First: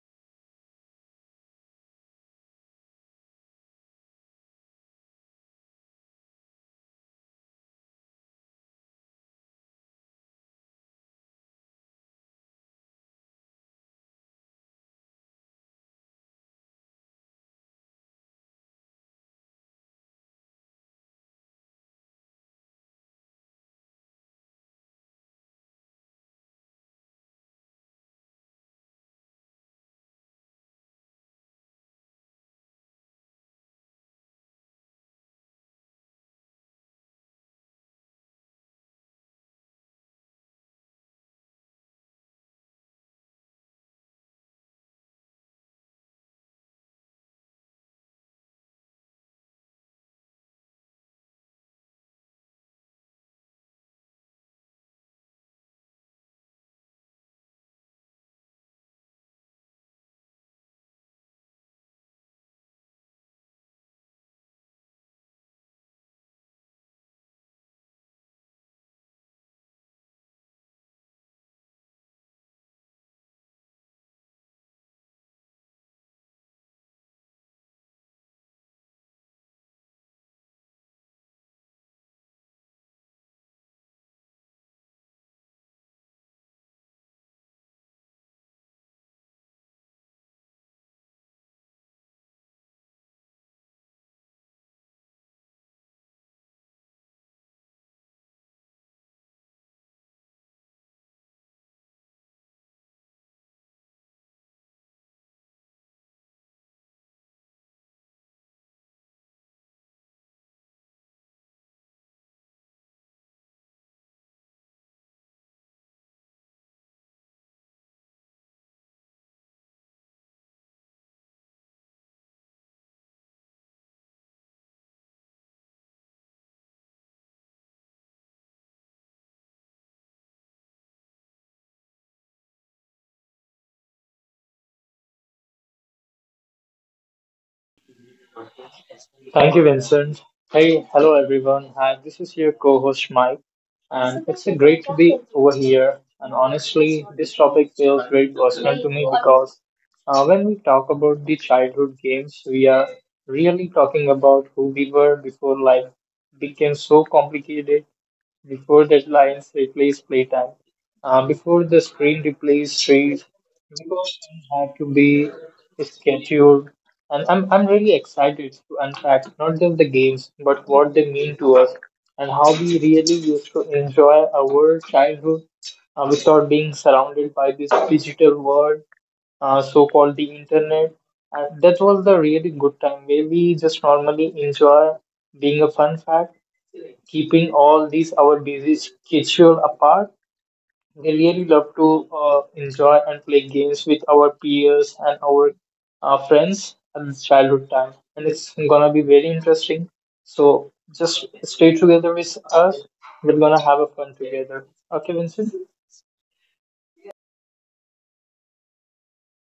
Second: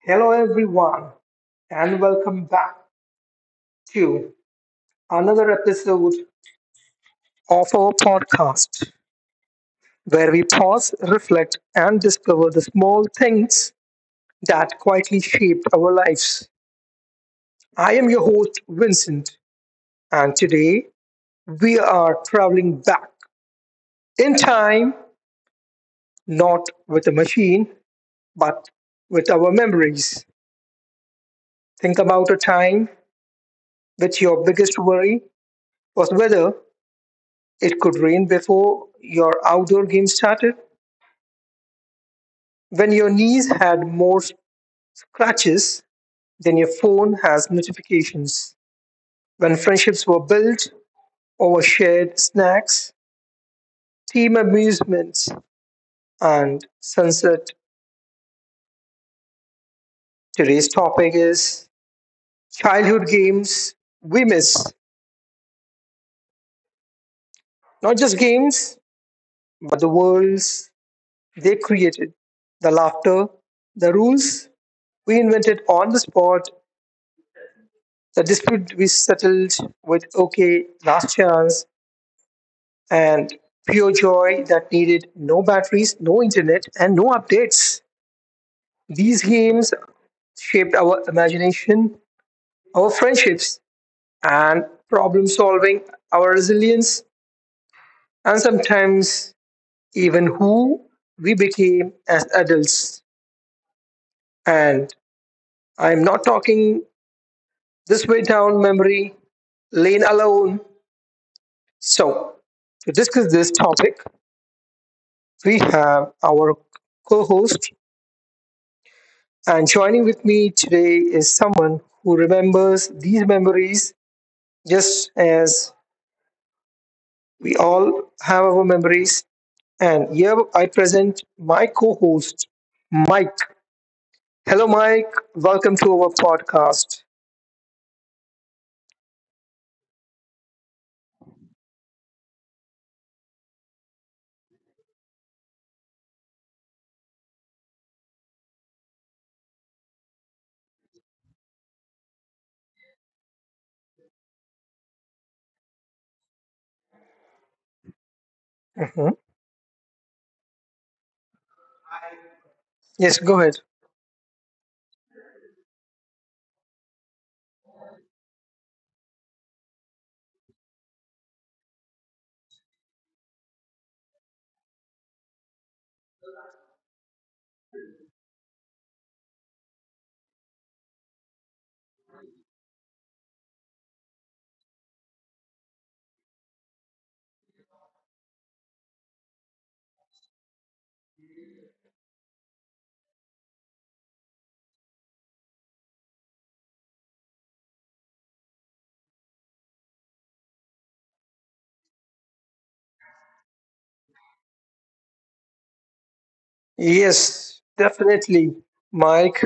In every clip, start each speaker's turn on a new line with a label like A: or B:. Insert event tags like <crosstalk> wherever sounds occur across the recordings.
A: Hello, everyone, and welcome back to another episode of our podcast where we pause, reflect, and discover the small things that quietly shape our lives. I am your host, Vincent, and today we are traveling back in time, not with a machine, but with our memories. Think about a time which your biggest worry was whether it could rain before your outdoor game started, when your knees had more scratches than your phone has notifications. When friendships were built over shared snacks, team amusements, and sunset. Today's topic is childhood games we miss. Not just games, but the worlds they created, the laughter, the rules we invented on the spot, the dispute we settled with okay, last chance, and pure joy that needed no batteries, no internet, and no updates. These games shaped our imagination, our friendships, and problem solving, our resilience, and sometimes even who we became as adults. And I'm not talking this way down memory lane alone. So, to discuss this topic, we have our co host. And joining with me today is someone who remembers these memories just as we all have our memories. And here I present my co host, Mike. Hello, Mike. Welcome to our podcast.
B: Thank you, Vincent. Hey, hello everyone. Hi, this is your co host Mike, and it's a great to be over here. And honestly, this topic feels very personal to me because when we talk about the childhood games, we are really talking about who we were before life became so complicated before
A: Mhm.
B: deadlines replace playtime. Before the screen replace
A: Yes,
B: trees.
A: go ahead.
B: Before things had to be scheduled. And I'm really excited to unpack not just the games, but what they mean to us and how we really used to enjoy our childhood without being surrounded by this digital world, so called the internet. And that was the really good time where we just normally enjoy being a fun fact keeping all these our busy schedule apart. We really love to enjoy and play games with our peers and our friends at the childhood time, and it's gonna be very interesting. So just stay together with us. We're gonna have a fun together. Okay, Vincent.
A: Yes, definitely, Mike.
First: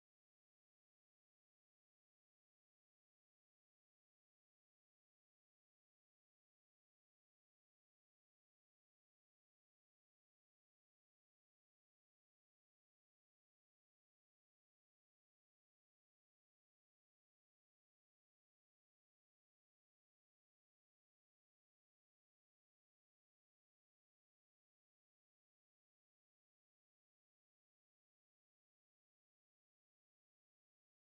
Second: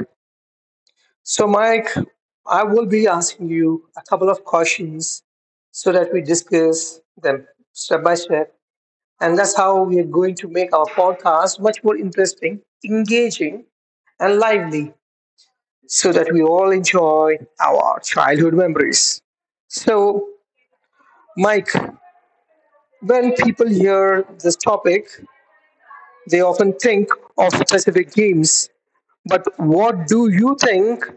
A: So, Mike, I will be asking you a couple of questions so that we discuss them step by step, and that's how we are going to make our podcast much more interesting, engaging, and lively so that we all enjoy our childhood memories. So, Mike, when people hear this topic, they often think of specific games. But what do you think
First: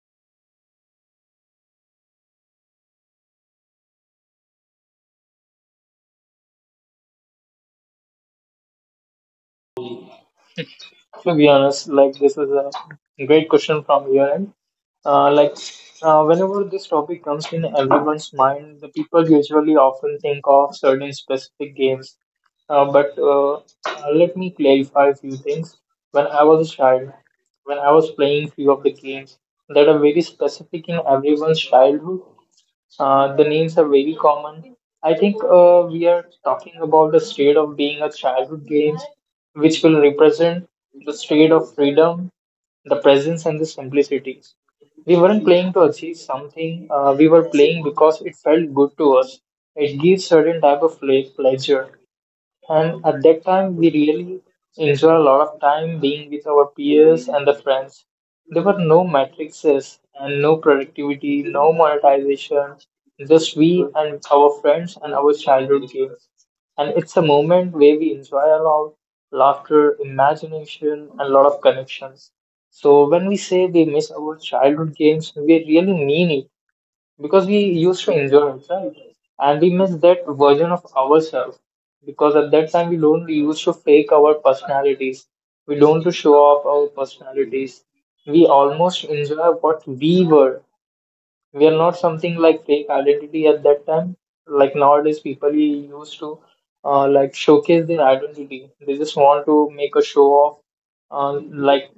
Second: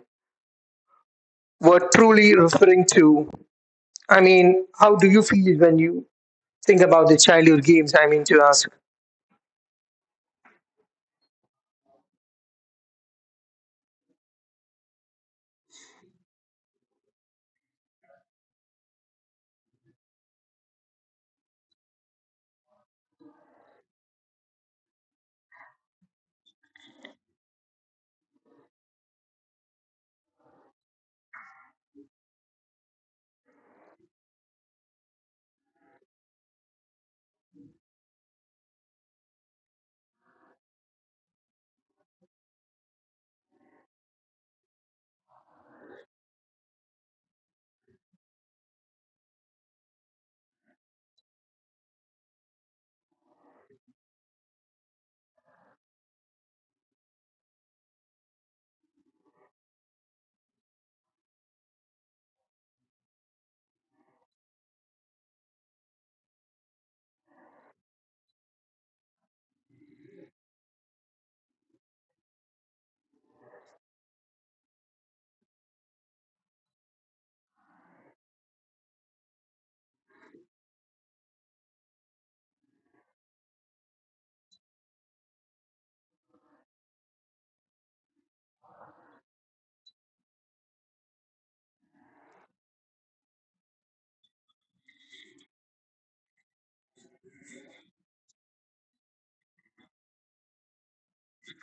A: we're truly referring to? I mean, how do you feel when you think about the childhood games? I mean, to ask.
B: To be honest, like this is a great question from your end. Like whenever this topic comes in everyone's mind, the people usually often think of certain specific games. But let me clarify a few things. When I was a child, when I was playing few of the games that are very specific in everyone's childhood, the names are very common. I think we are talking about the state of being a childhood games, which will represent the state of freedom, the presence, and the simplicity. We weren't playing to achieve something, we were playing because it felt good to us. It gives certain type of play, pleasure. And at that time, we really enjoy a lot of time being with our peers and the friends. There were no matrices and no productivity, no monetization, just we and our friends and our childhood games. And it's a moment where we enjoy a lot, laughter, imagination, and a lot of connections. So when we say we miss our childhood games, we really mean it because we used to enjoy it, right? And we miss that version of ourselves because at that time we don't used to fake our personalities. We don't to show off our personalities. We almost enjoy what we were we are not something like fake identity at that time. Like nowadays, people used to like showcase their identity. They just want to make a show off. Like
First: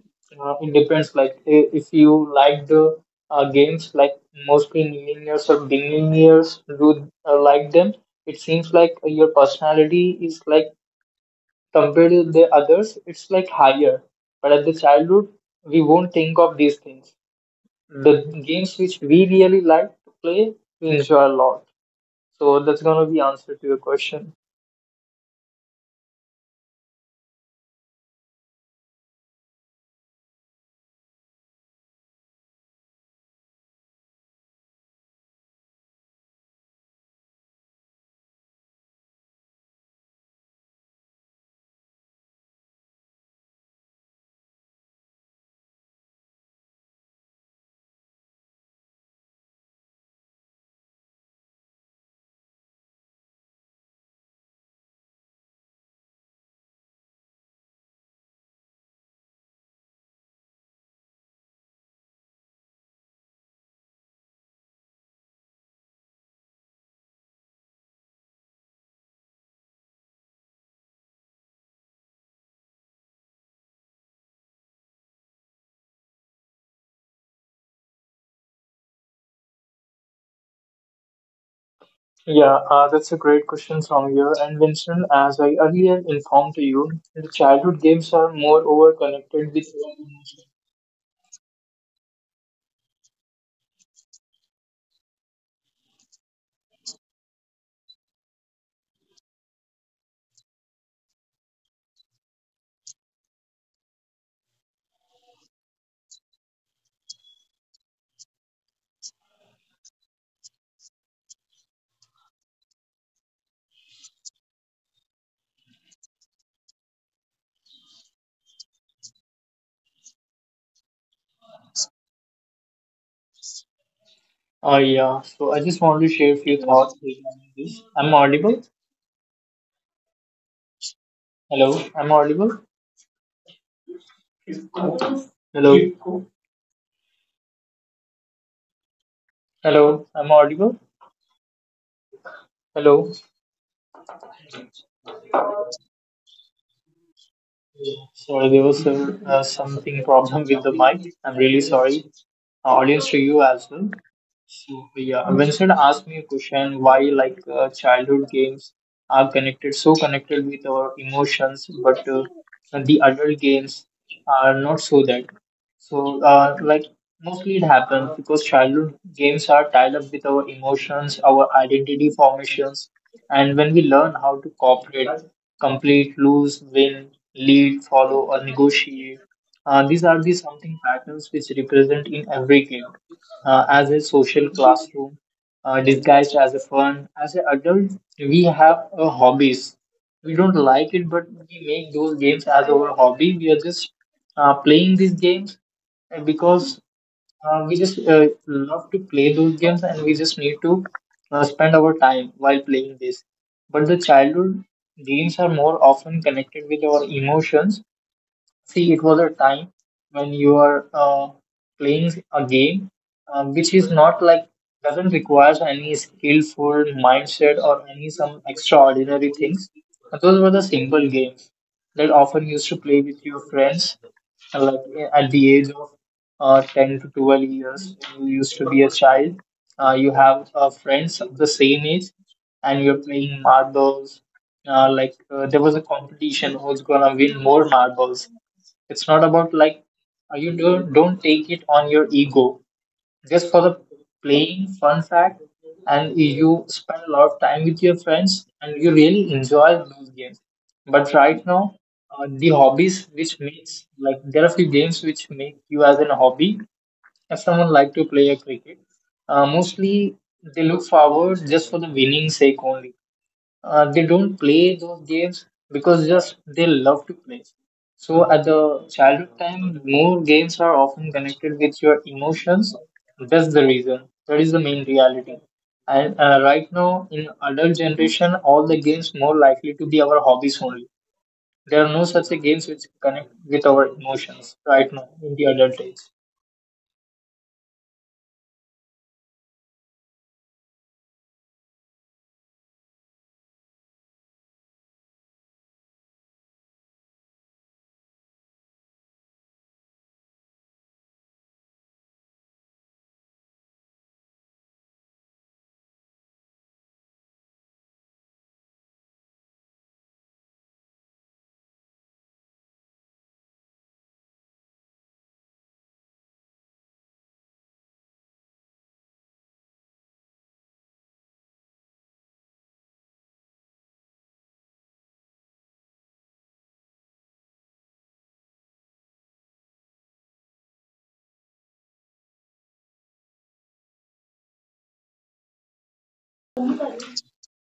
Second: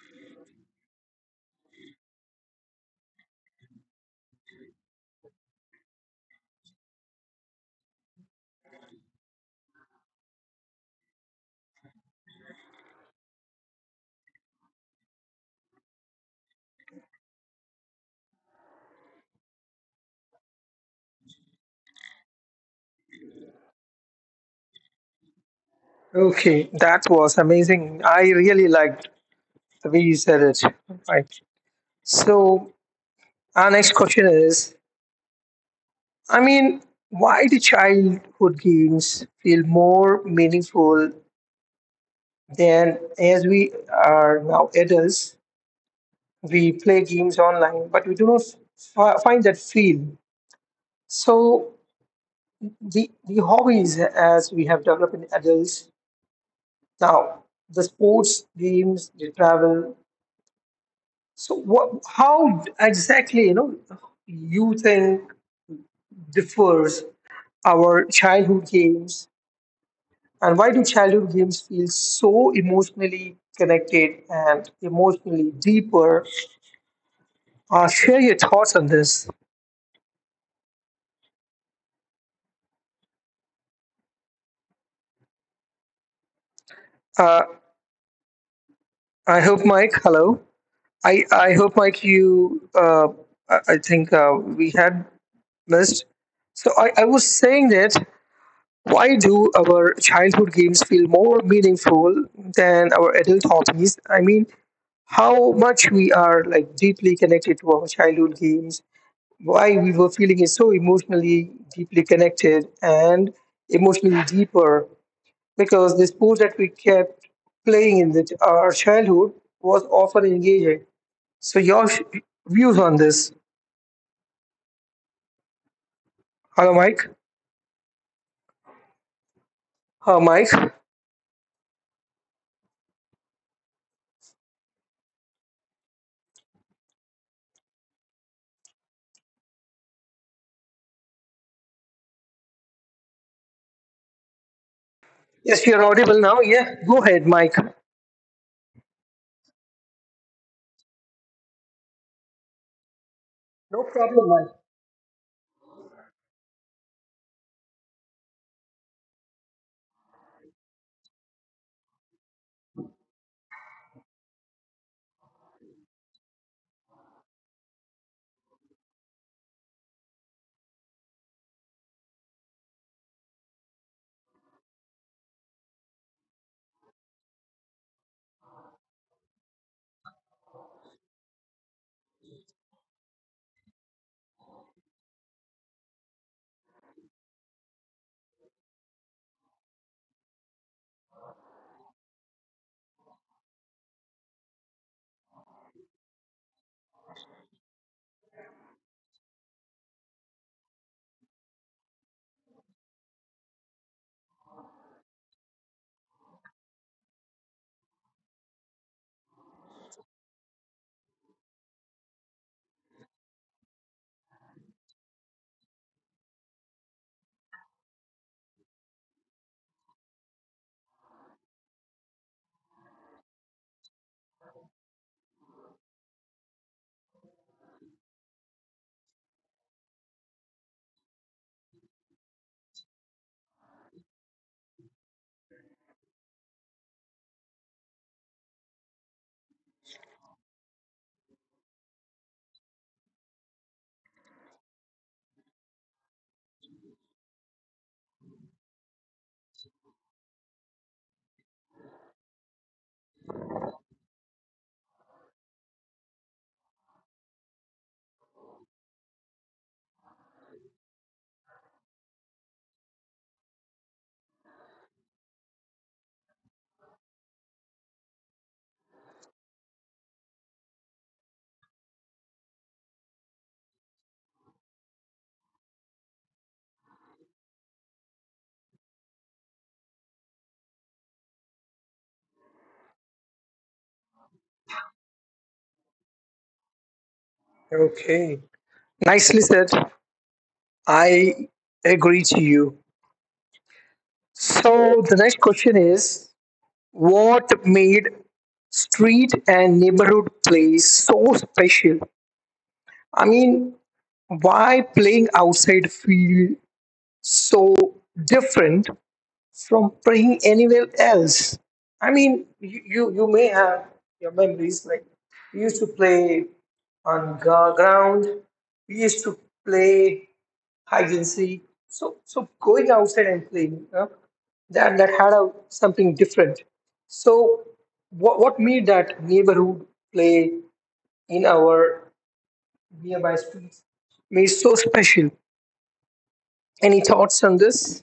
B: it depends. Like if you like the games, like mostly millennials or beginning years do like them. It seems like your personality is like compared to the others, it's like higher. But at the childhood, we won't think of these things the games which we really like to play, we enjoy a lot. So that's gonna be answer to your question.
A: Okay, that was amazing. I really liked we said it. Right. So our next question is, I mean, why do childhood games feel more meaningful than as we are now adults? We play games online, but we do not find that feel. So the hobbies as we have developed in adults now, the sports games, the travel. So what, how exactly, you know, you think differs our childhood games and why do childhood games feel so emotionally connected and emotionally deeper? Share your thoughts on this.
B: Yeah, that's a great question from here. And Vincent, as I earlier informed to you, the
A: uh,
B: childhood games are more over connected
A: I
B: with.
A: hope Mike, hello. I hope Mike, you I think we had missed. So I was saying that why do our childhood games feel more meaningful than our adult hobbies? I mean, how much we are like deeply connected to our childhood games, why we were feeling is so emotionally deeply connected and emotionally deeper, because the sport that we kept playing in our childhood was often engaging. So your views on this?
B: Oh yeah, so I just want to share a
A: Hello,
B: few
A: Mike.
B: thoughts regarding this. I'm audible.
A: Mike.
B: Hello, I'm audible. Hello, hello, I'm audible. Hello.
A: Yes, you're audible now. Yeah, go ahead, Mike.
B: Yeah, sorry, there was a something problem with the mic. I'm really sorry. Audience to you
A: No
B: as well.
A: problem, Mike.
B: So yeah, Vincent asked me a question why like childhood games are connected so connected with our emotions, but the adult games are not so that. So like mostly it happens because childhood games are tied up with our emotions, our identity formations, and when we learn how to cooperate, complete, lose, win, lead, follow, or negotiate. These are the something patterns which represent in every game as a social classroom, disguised as a fun. As an adult, we have hobbies. We don't like it, but we make those games as our hobby. We are just playing these games because we just love to play those games and we just need to spend our time while playing this. But the childhood games are more often connected with our emotions. See, it was a time when you are playing a game which is not like doesn't require any skillful mindset or any some extraordinary things. Those were the simple games that often used to play with your friends like at the age of 10 to 12 years when you used to be a child you have friends of the same age and you're playing marbles like there was a competition who's gonna win more marbles it's not about like you don't take it on your ego just for the playing fun fact, and you spend a lot of time with your friends and you really enjoy those games. But right now, the hobbies which makes like there are few games which make you as an hobby. If someone like to play a cricket, mostly they look forward just for the winning sake only they don't play those games because just they love to play. So at the childhood time, more games are often connected with your emotions. That's the reason. That is the main reality. And right now, in adult generation, all the games more likely to be our hobbies only. There are no such a games which connect with our emotions right now in the adult age.
A: Okay. Nicely said. I agree to you. So the next question is, what made street and neighborhood play so special? I mean, why playing outside feel so different from playing anywhere else? I mean, you may have your memories like we used to play on ground, we used to play agency. So so going outside and playing that that had a, something different. So what made that neighborhood play in our nearby streets made so special? Any thoughts on this?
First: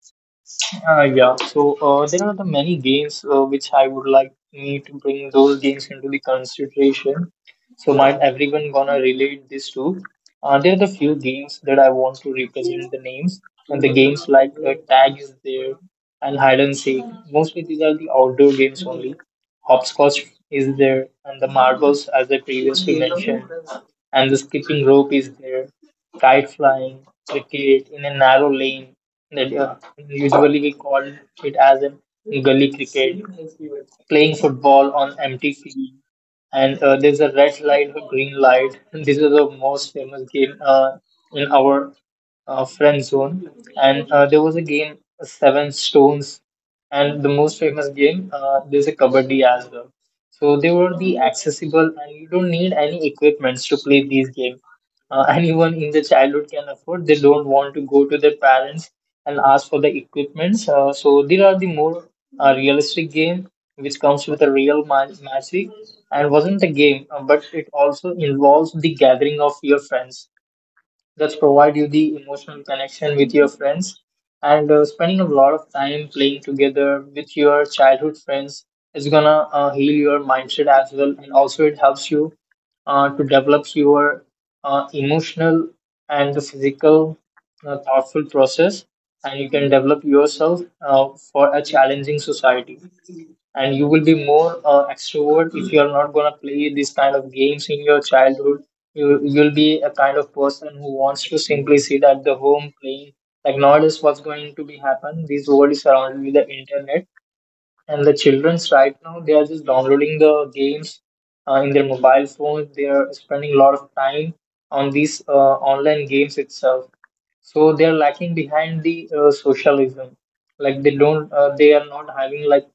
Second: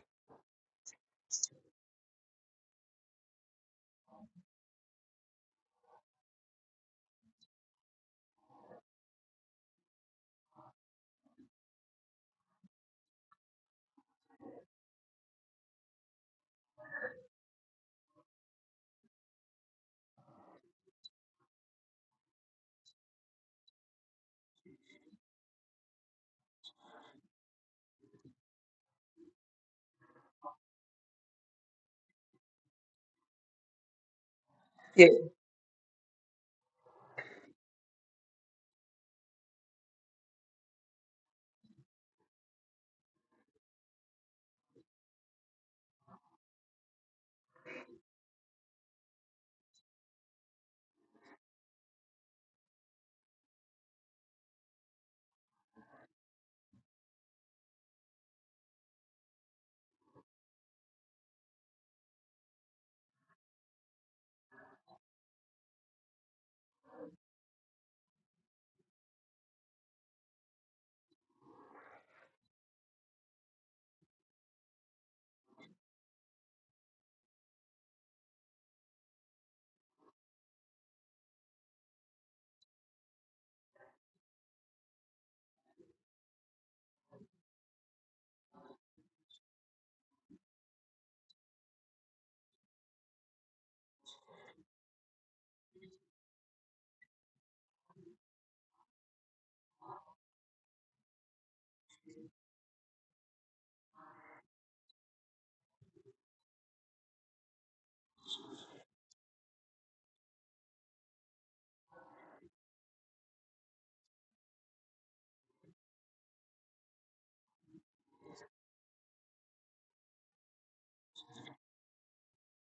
B: Yeah, so there are the many games which I would like me to bring those games into the consideration. So might everyone gonna relate this to? There are the few games that I want to represent the names, and the games like tag is there and hide and seek. Mostly these are the outdoor games only. Hopscotch is there, and the marbles as I previously mentioned, and the skipping rope is there. Kite flying, cricket in a narrow lane, that usually we call it as a gully cricket playing football
A: Yeah,
B: on empty field, and there's a red light, a green light. This is the most famous game in our friend zone. And there was a game, Seven Stones, and the most famous game, there's a Kabaddi as well. So they were the accessible, and you don't need any equipments to play these games. <laughs> Anyone in the childhood can afford. They don't want to go to their parents and ask for the equipments. So these are the more realistic game which comes with a real magic and wasn't a game, but it also involves the gathering of your friends. That's provide you the emotional connection with your friends and spending a lot of time playing together with your childhood friends is gonna heal your mindset as well and also it helps you to develop your emotional and the physical thoughtful process and you can develop yourself for a challenging society and you will be more extrovert if you are not going to play these kind of games in your childhood you'll be a kind of person who wants to simply sit at the home playing like nowadays what's going to be happen this world is surrounded with the internet and the childrens right now, they are just downloading the games in their mobile phones. They are spending a lot of time on these online games itself. So they are lacking behind the socialism. Like they don't, they are not having like,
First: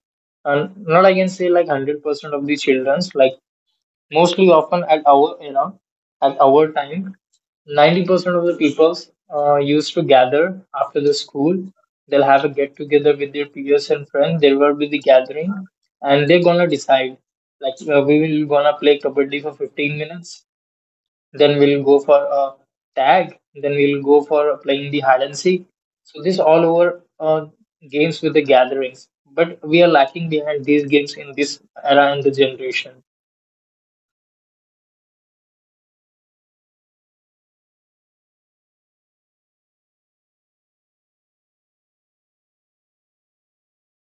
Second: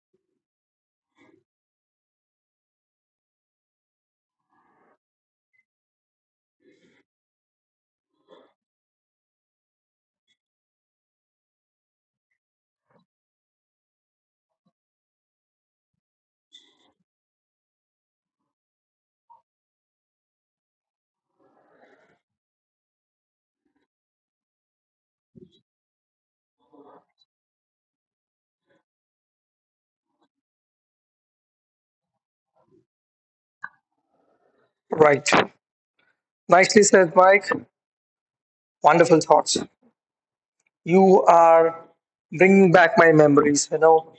B: not I can say like 100% of the childrens. Like mostly often at our era, at our time, 90% of the peoples used to gather after the school. They'll have a get together with their peers and friends. There will be the gathering, and they're gonna decide. Like we will gonna play kabaddi for 15 minutes. Then we'll go for a tag. Then we'll go for playing the hide and seek. So this all over games with the gatherings. But we are lacking behind these games in this era and the generation.
A: right. Nicely said, Mike. Wonderful thoughts. You are bringing back my memories. You know,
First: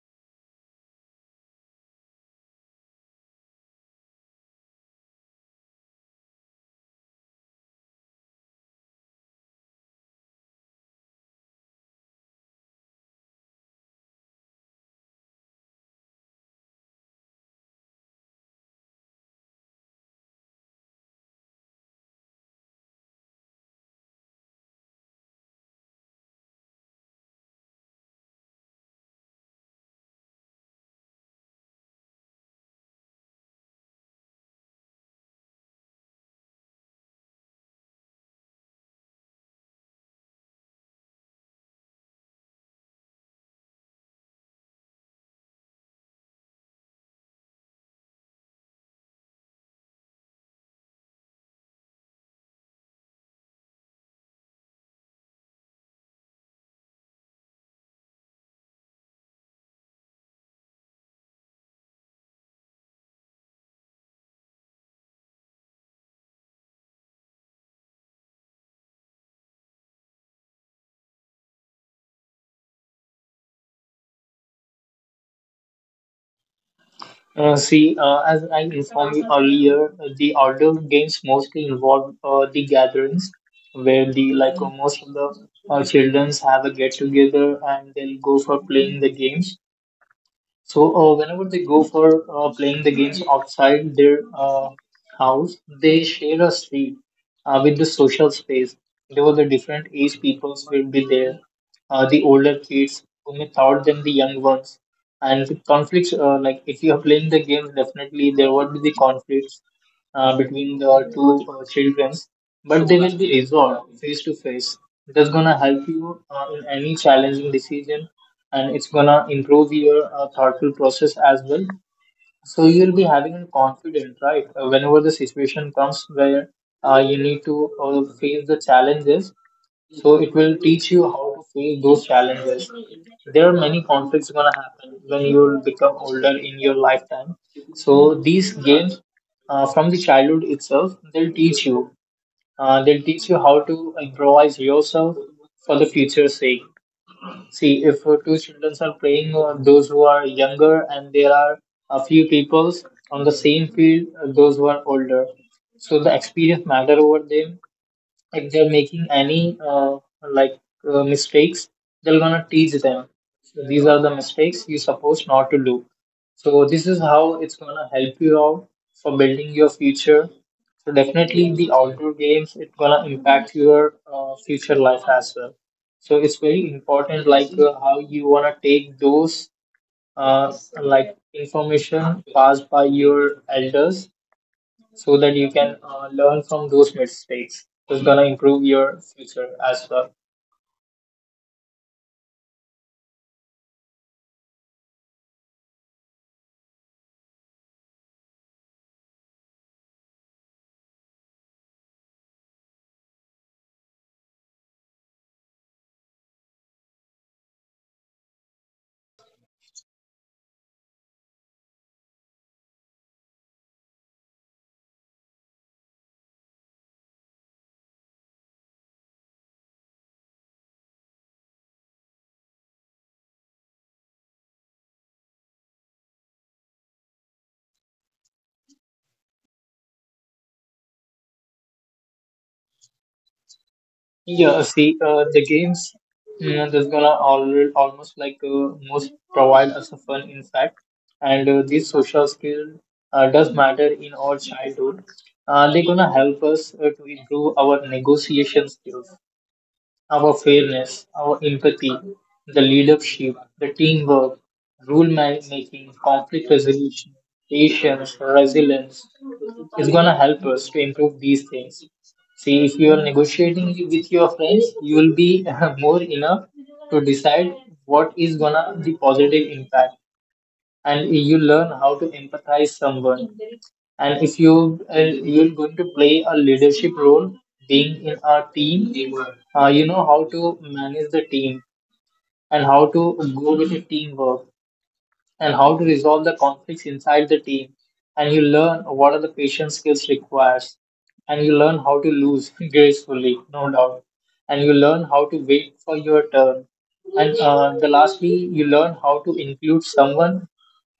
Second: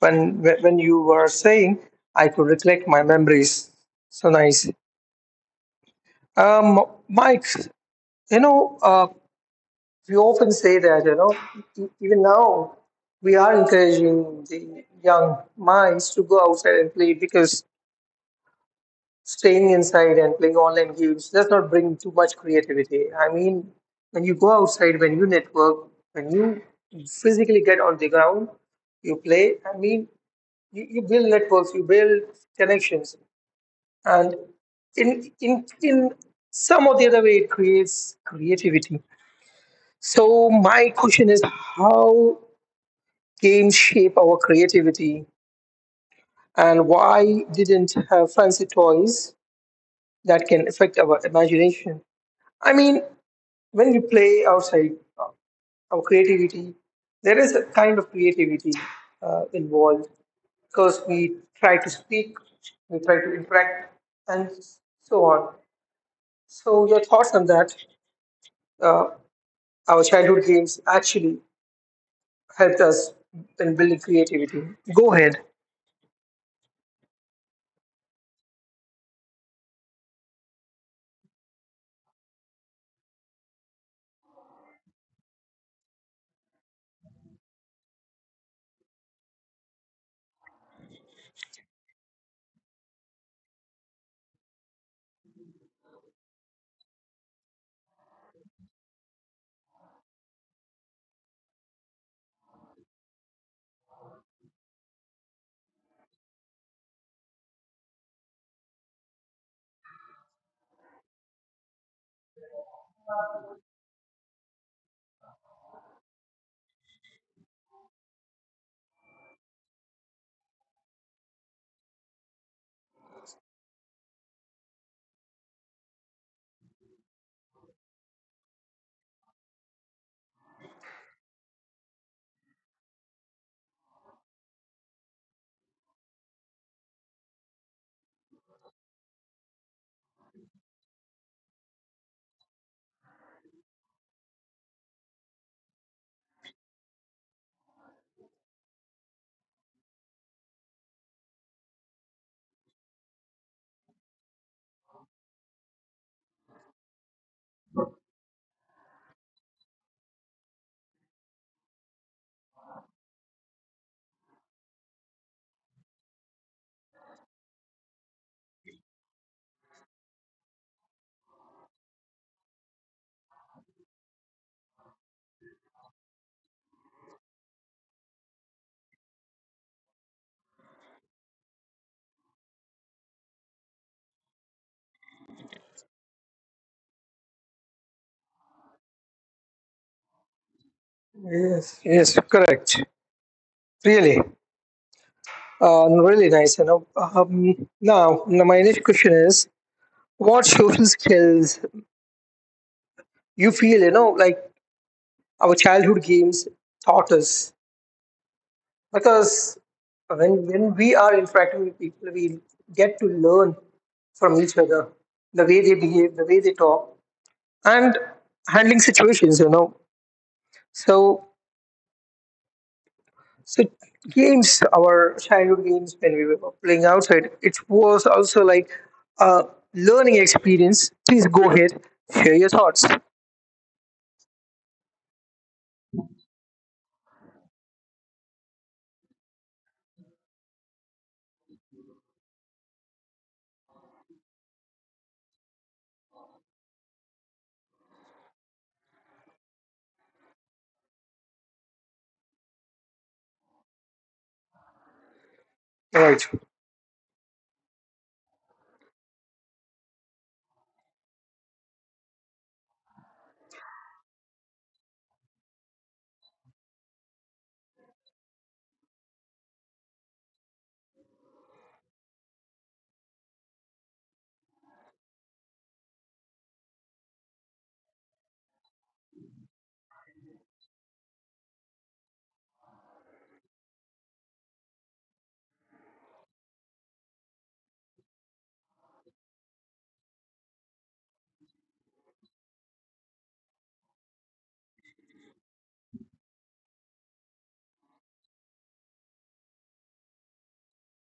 A: when when you were saying, I could recollect my memories. So nice. Mike, you know, we often say that, you know, even now we are encouraging the young minds to go outside and play because staying inside and playing online games does not bring too much creativity. I mean, when you go outside, when you network, when you physically get on the ground, you play, I mean, you build networks, you build connections. And in some or the other way, it creates creativity. So my question is, how games shape our creativity and why didn't have fancy toys that can affect our imagination. I mean, when we play outside uh, our creativity, there is a kind of creativity involved because we try to speak, we try to interact, and so on. So your thoughts on that? Uh, our childhood games actually helped us in building creativity. Go ahead.
B: See, as I informed you earlier, the outdoor games mostly involve the gatherings where the like most of the childrens have a get together and they'll go for playing the games. So whenever they go for playing the games outside their house, they share a seat with the social space. There were the different age peoples will be there, the older kids who may thought them the young ones. And the conflicts, like if you are playing the game, definitely there would be the conflicts between the two children, but they will be resolved face to face. It is gonna help you in any challenging decision, and it's gonna improve your thoughtful process as well. So you'll be having a confidence, right? Whenever the situation comes where you need to face the challenges, so it will teach you how to face those challenges. There are many conflicts gonna happen when you'll become older in your lifetime. So these games from the childhood itself, they'll teach you. They'll teach you how to improvise yourself for the future's sake. See, if two children are playing, those who are younger, and there are a few people on the same field, those who are older. So the experience matter over them, if they're making any like mistakes, they're gonna teach them, so these are the mistakes you're supposed not to do. So this is how it's gonna help you out for building your future. So definitely the outdoor games, it's gonna impact your future life as well. So it's very important, like how you wanna take those uh, like information passed by your elders, so that you can learn from those mistakes. It's gonna improve your future as well.
A: Yes, yes, correct. Really, no, really nice. You know, now, now my next question is: what social skills you feel? You know, like our childhood games taught us because when we are interacting with people, we get to learn from each other the way they behave, the way they talk, and handling situations. You know, so so games, our childhood games when we were playing outside, it was also like a learning experience. Please go ahead, share your thoughts.
B: Yeah, see, the games that's gonna almost like most provide us a fun insight, and these social skill does matter in our childhood. They're gonna help us to improve our negotiation skills, our fairness, our empathy, the leadership, the teamwork, rule making,
A: Right,
B: conflict resolution, patience, resilience is going to help us to improve these things. See, if you are negotiating with your friends, you will be <laughs> more enough to decide what is gonna the positive impact, and you learn how to empathize someone. And if you you're going to play a leadership role being in a team, you know how to manage the team and how to go with the teamwork and how to resolve the conflicts inside the team, and you learn what are the patient skills requires, and you learn how to lose <laughs> gracefully no doubt, and you learn how to wait for your turn, and the lastly you learn how to include someone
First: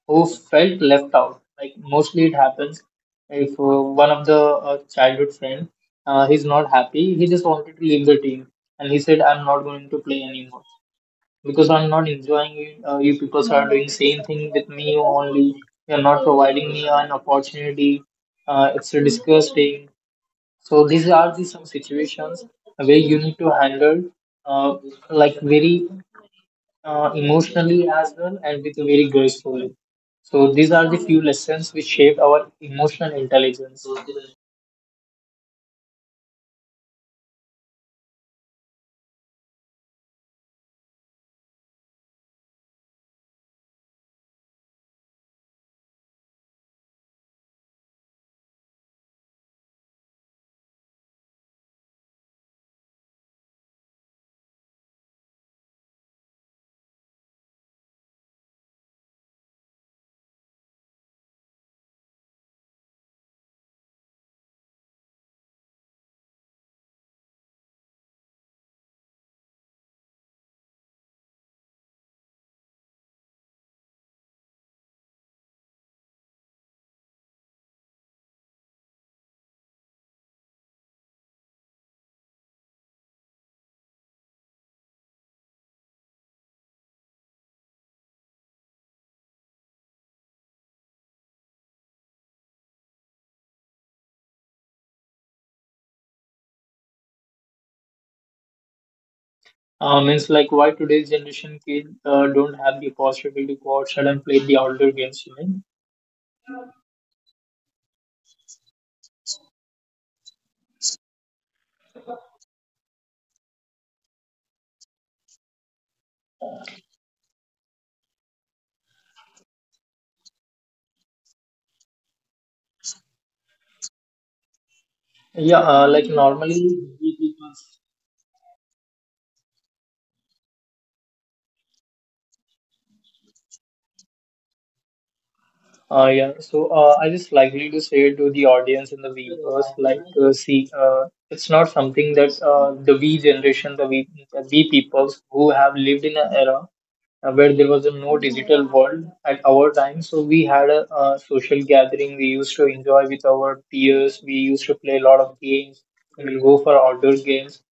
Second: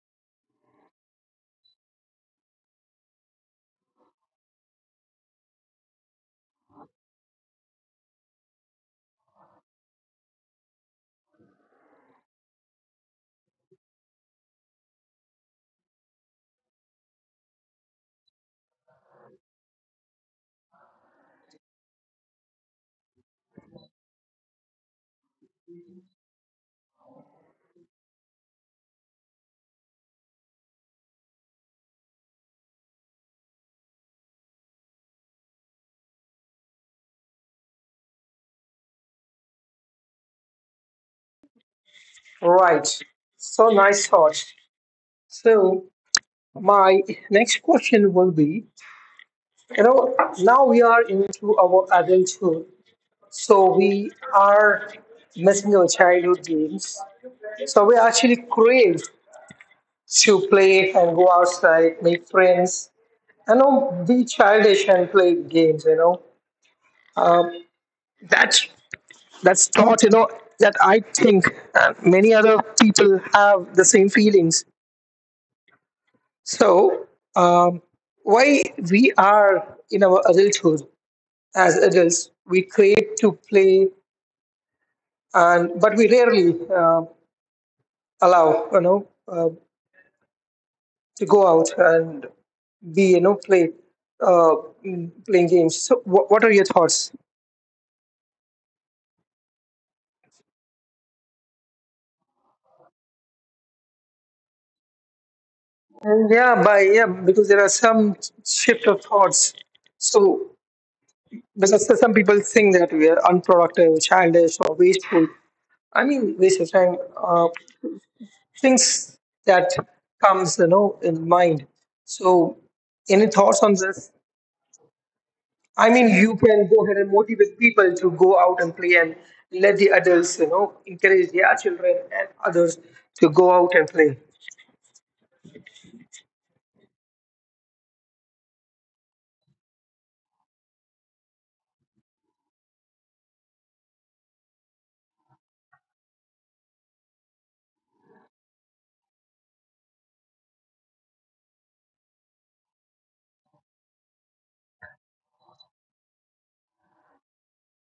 B: who felt left out. Like mostly it happens if one of the childhood friend, he's not happy, he just wanted to leave the team, and he said, "I'm not going to play anymore because I'm not enjoying it. You people are doing same thing with me only. You're not providing me an opportunity. It's disgusting." So these are the some situations where you need to handle uh, like very emotionally as well, and with very gracefully. So these are the few lessons which shaped our emotional intelligence.
A: right. So nice thoughts. So my next question will be, you know, now we are into our adulthood, so we are missing our childhood games. So we actually crave to play and go outside, make friends, you know, be childish and play games, you know. That's that's thought, you know, that I think many other people have the same feelings. So um, why we are in our adulthood, as adults, we crave to play, and but we rarely allow, you know, to go out and be, you know, play uh, playing games. So what are your thoughts?
B: Means like why today's generation kids don't have the possibility to go outside and play the outdoor games. You mean?
A: And yeah, by yeah, because there are some shift of thoughts. So because some people think that we are unproductive, childish, or wasteful. I mean, waste of time. Things that comes, you know, in mind. So, any thoughts on this?
B: Yeah,
A: I mean,
B: like
A: you can
B: normally
A: go ahead and
B: we
A: motivate
B: people
A: people to go out and play and let the adults, you know, encourage their children and others to go out and play.
B: yeah, so I just likely to say to the audience and the viewers, like, see, it's not something that the we generation, the we peoples who have lived in an era where there was a no digital world at our time. So we had a, social gathering. We used to enjoy with our peers. We used to play a lot of games. We'll go for outdoor games.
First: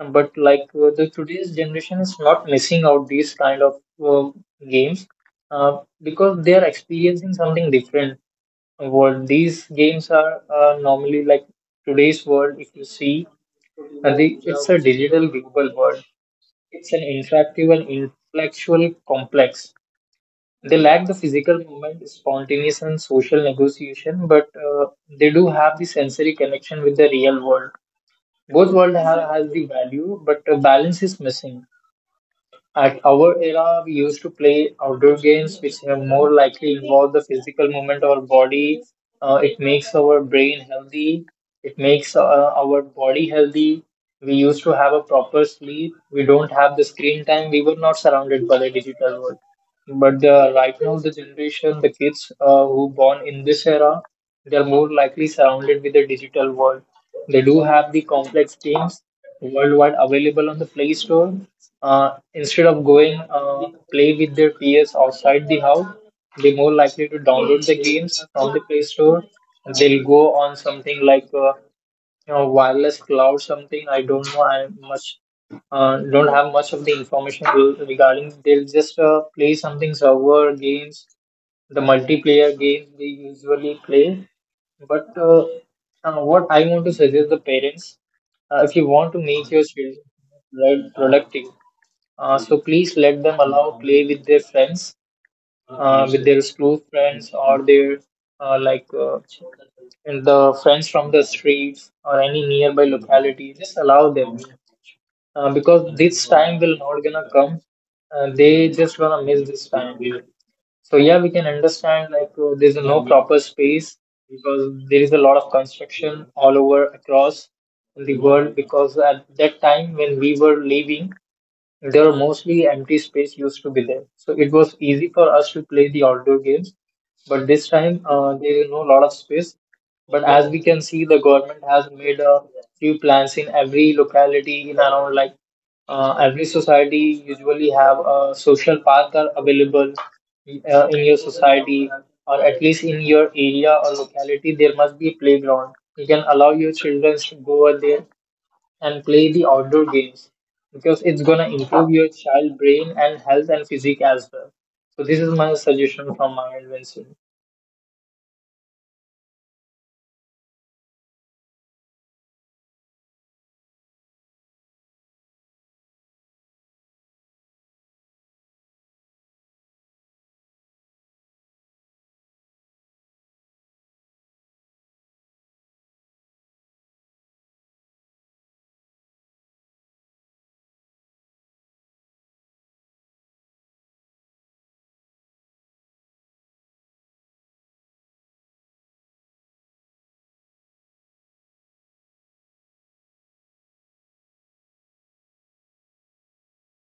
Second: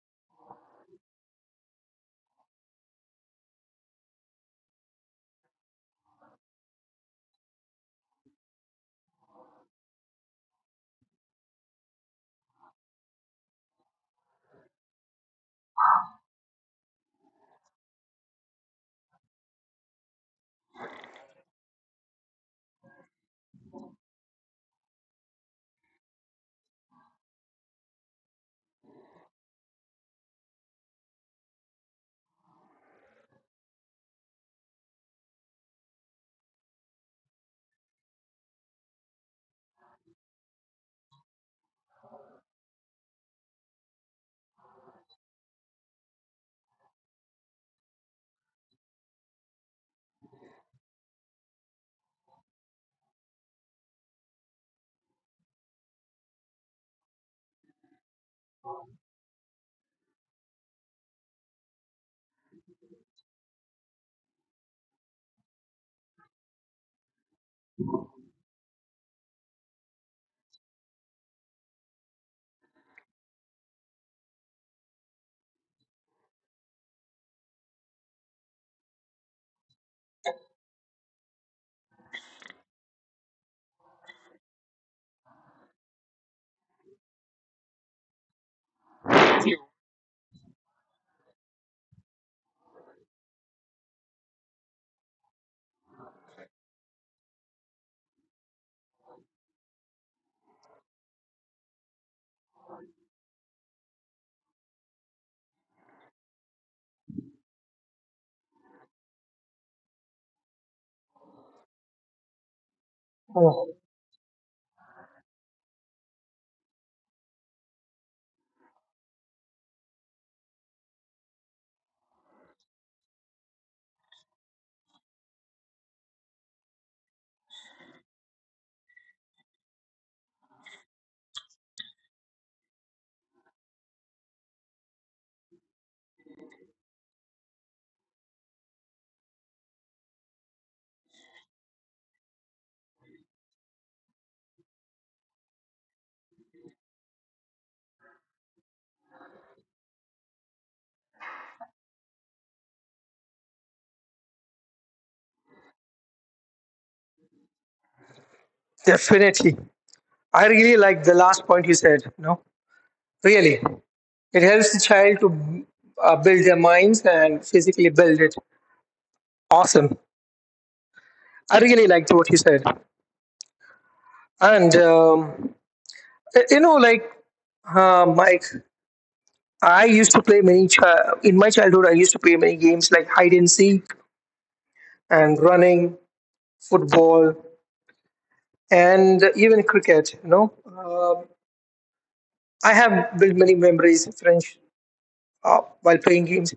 B: But like the today's generation is not missing out these kind of uh, games because they are experiencing something different world. These games are normally like today's world. If you see, it's a digital global world. It's an interactive and intellectual complex. They lack the physical movement, spontaneous and social negotiation, but they do have the sensory connection with the real world. Both world have, has the value, but a balance is missing. At our era, we used to play outdoor games which have more likely involve the physical movement of our body. It makes our brain healthy. It makes our body healthy. We used to have a proper sleep. We don't have the screen time. We were not surrounded by the digital world. But right now, the generation, the kids who born in this era, they're more likely surrounded with the digital world. They do have the complex games worldwide available on the Play Store, instead of going play with their peers outside the house, they're more likely to download the games from the Play Store. They'll go on something like you know wireless cloud something. I don't know. I much don't have much of the information regarding. They'll just play something server games, the multiplayer games they usually play. But what I want to suggest the parents, if you want to make your children right productive, so please let them allow play with their friends, with their school friends or their uh, like uh, and the friends from the streets or any nearby locality. Just allow them, because this time will not gonna come. They just gonna miss this time. So yeah, we can understand like there's no proper
A: Oh,
B: space because there is a lot of construction all over across in the world, because at that time when we were leaving there were mostly empty space used to be there. So it was easy for us to play the outdoor games. But this time, there is no lot of space. But as we can see, the government has made a few plans in every locality in around, like every society usually have a social park are available in your society, or at least in your area or locality there must be a playground. You can allow your children to go over there and play the outdoor games, because it's gonna improve your child brain and health and physique as well. So this is my suggestion from my end, Vincent.
A: definitely. I really like the last point you said. No. Really, it helps the child to build their minds and physically build it. Awesome. I really liked what you said. And, you know, like, Mike, I used to play many, in my childhood, I used to play many games like hide and seek and running, football, and even cricket, you know. I have built many memories, friends, while playing games.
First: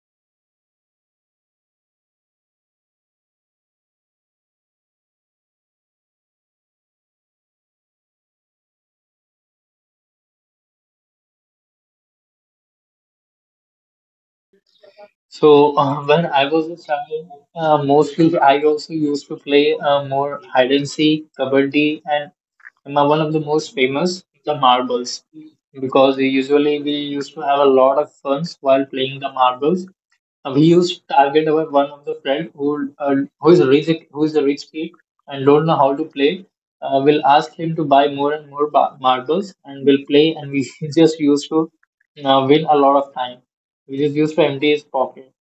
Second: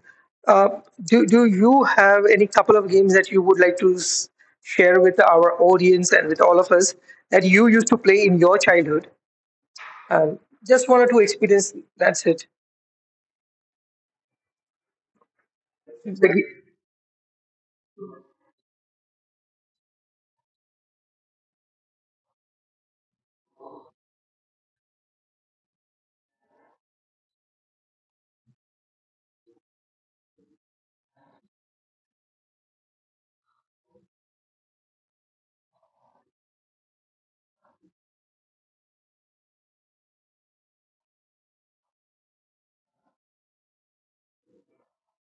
A: Uh, do you have any couple of games that you would like to share with our audience and with all of us that you used to play in your childhood? Um, just one or two experience. That's it.
B: So <laughs> when
A: The g-
B: I was a child, mostly I also used to play more hide and seek, kabaddi, and my, one of the most famous the marbles, because usually we used to have a lot of funs while playing the marbles. We used to target our one of the friend who who is a rich kid and don't know how to play. We'll ask him to buy more and more marbles, and we'll play, and we <laughs> just used to win a lot of time which is used to empty his pocket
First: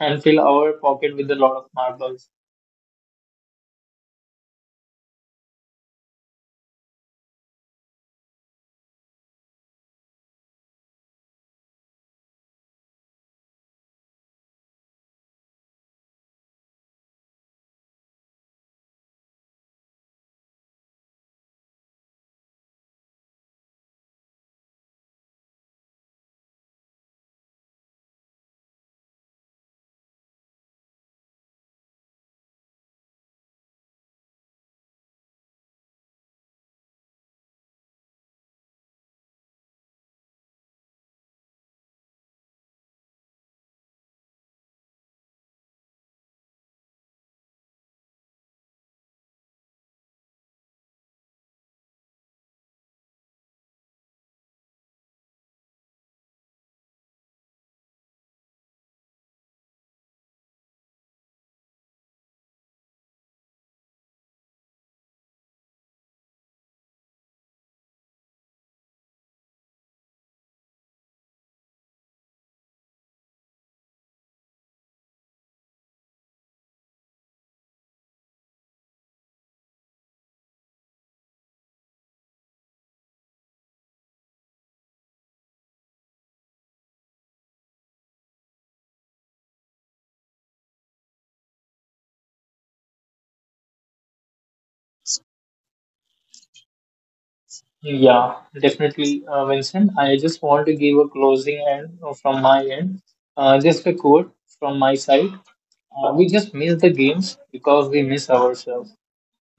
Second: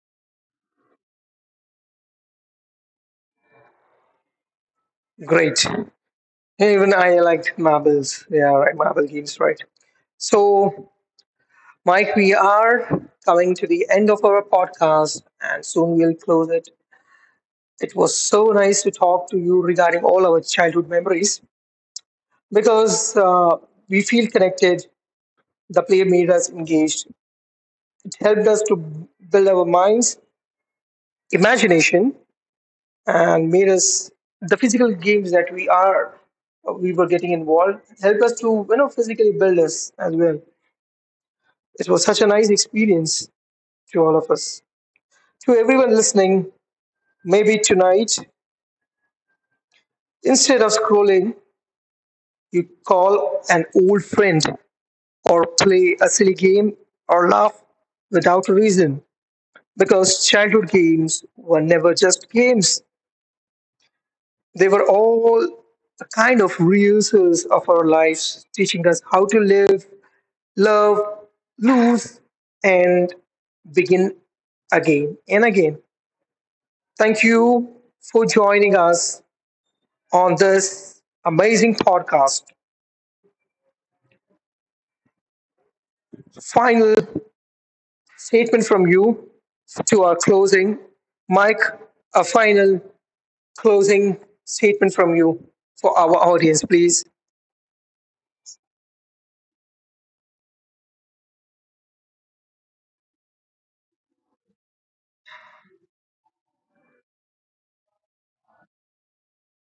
B: and fill our pocket with a lot of marbles.
A: Great. Even I liked marbles. Yeah, right, marble games, right? So, Mike, we are coming to the end of our podcast, and soon we'll close it. It was so nice to talk to you regarding all our childhood memories, because we feel connected. The play made us engaged. It helped us to build our minds, imagination, and made us the physical games that we are. We were getting involved. Helped us to, you know, physically build us as well. It was such a nice experience to all of us. To everyone listening, maybe tonight instead of scrolling, you call an old friend or play a silly game or laugh without a reason, because childhood games were never just games. They were all a kind of rehearsals of our lives, teaching us how to live, love, lose, and begin again and again. Thank you for joining us on this amazing podcast. Final statement from you to our closing. Mike, a final closing statement from you for our audience, please.
B: Yeah, definitely, Vincent. I just want to give a closing end from my end. Just a quote from my side. We just miss the games because we miss ourselves.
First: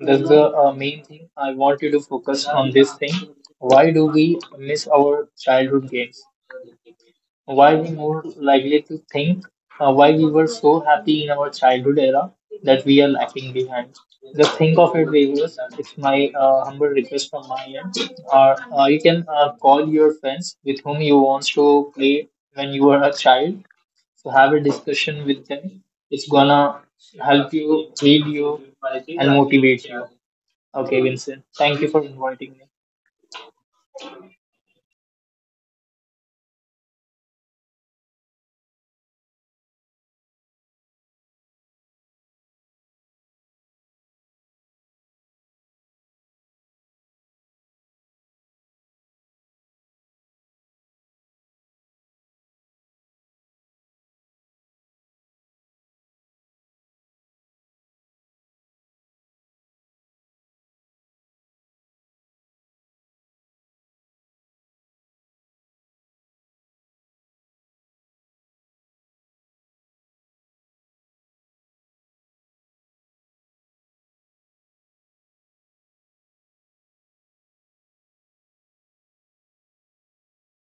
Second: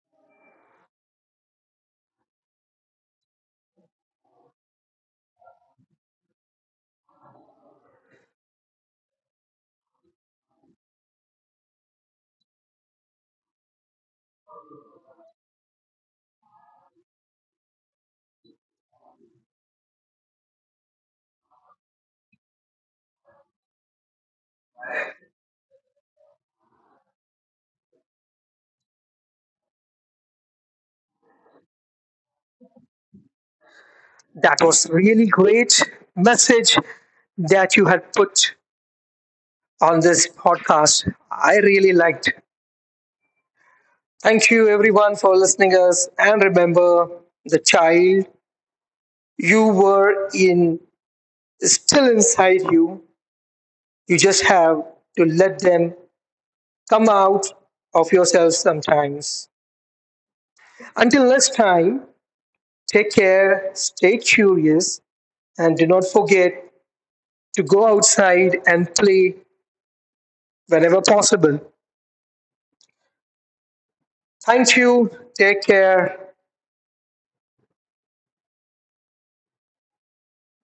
B: That's the main thing. I want you to focus on this thing. Why do we miss our childhood games? Why we more likely to think? Why we were so happy in our childhood era that we are lacking behind? Just think of it, viewers. It's my humble request from my end. Or you can call your friends with whom you want to play when you were a child. So have a discussion with them. It's gonna help you, heal you, and motivate you. Okay, Vincent. Thank you for inviting me.
A: That was really great message that you had put on this podcast. I really liked. Thank you everyone for listening us and remember the child you were in is still inside you. You just have to let them come out of yourself sometimes. Until next time, take care, stay curious, and do not forget to go outside and play whenever possible. Thank you. Take care.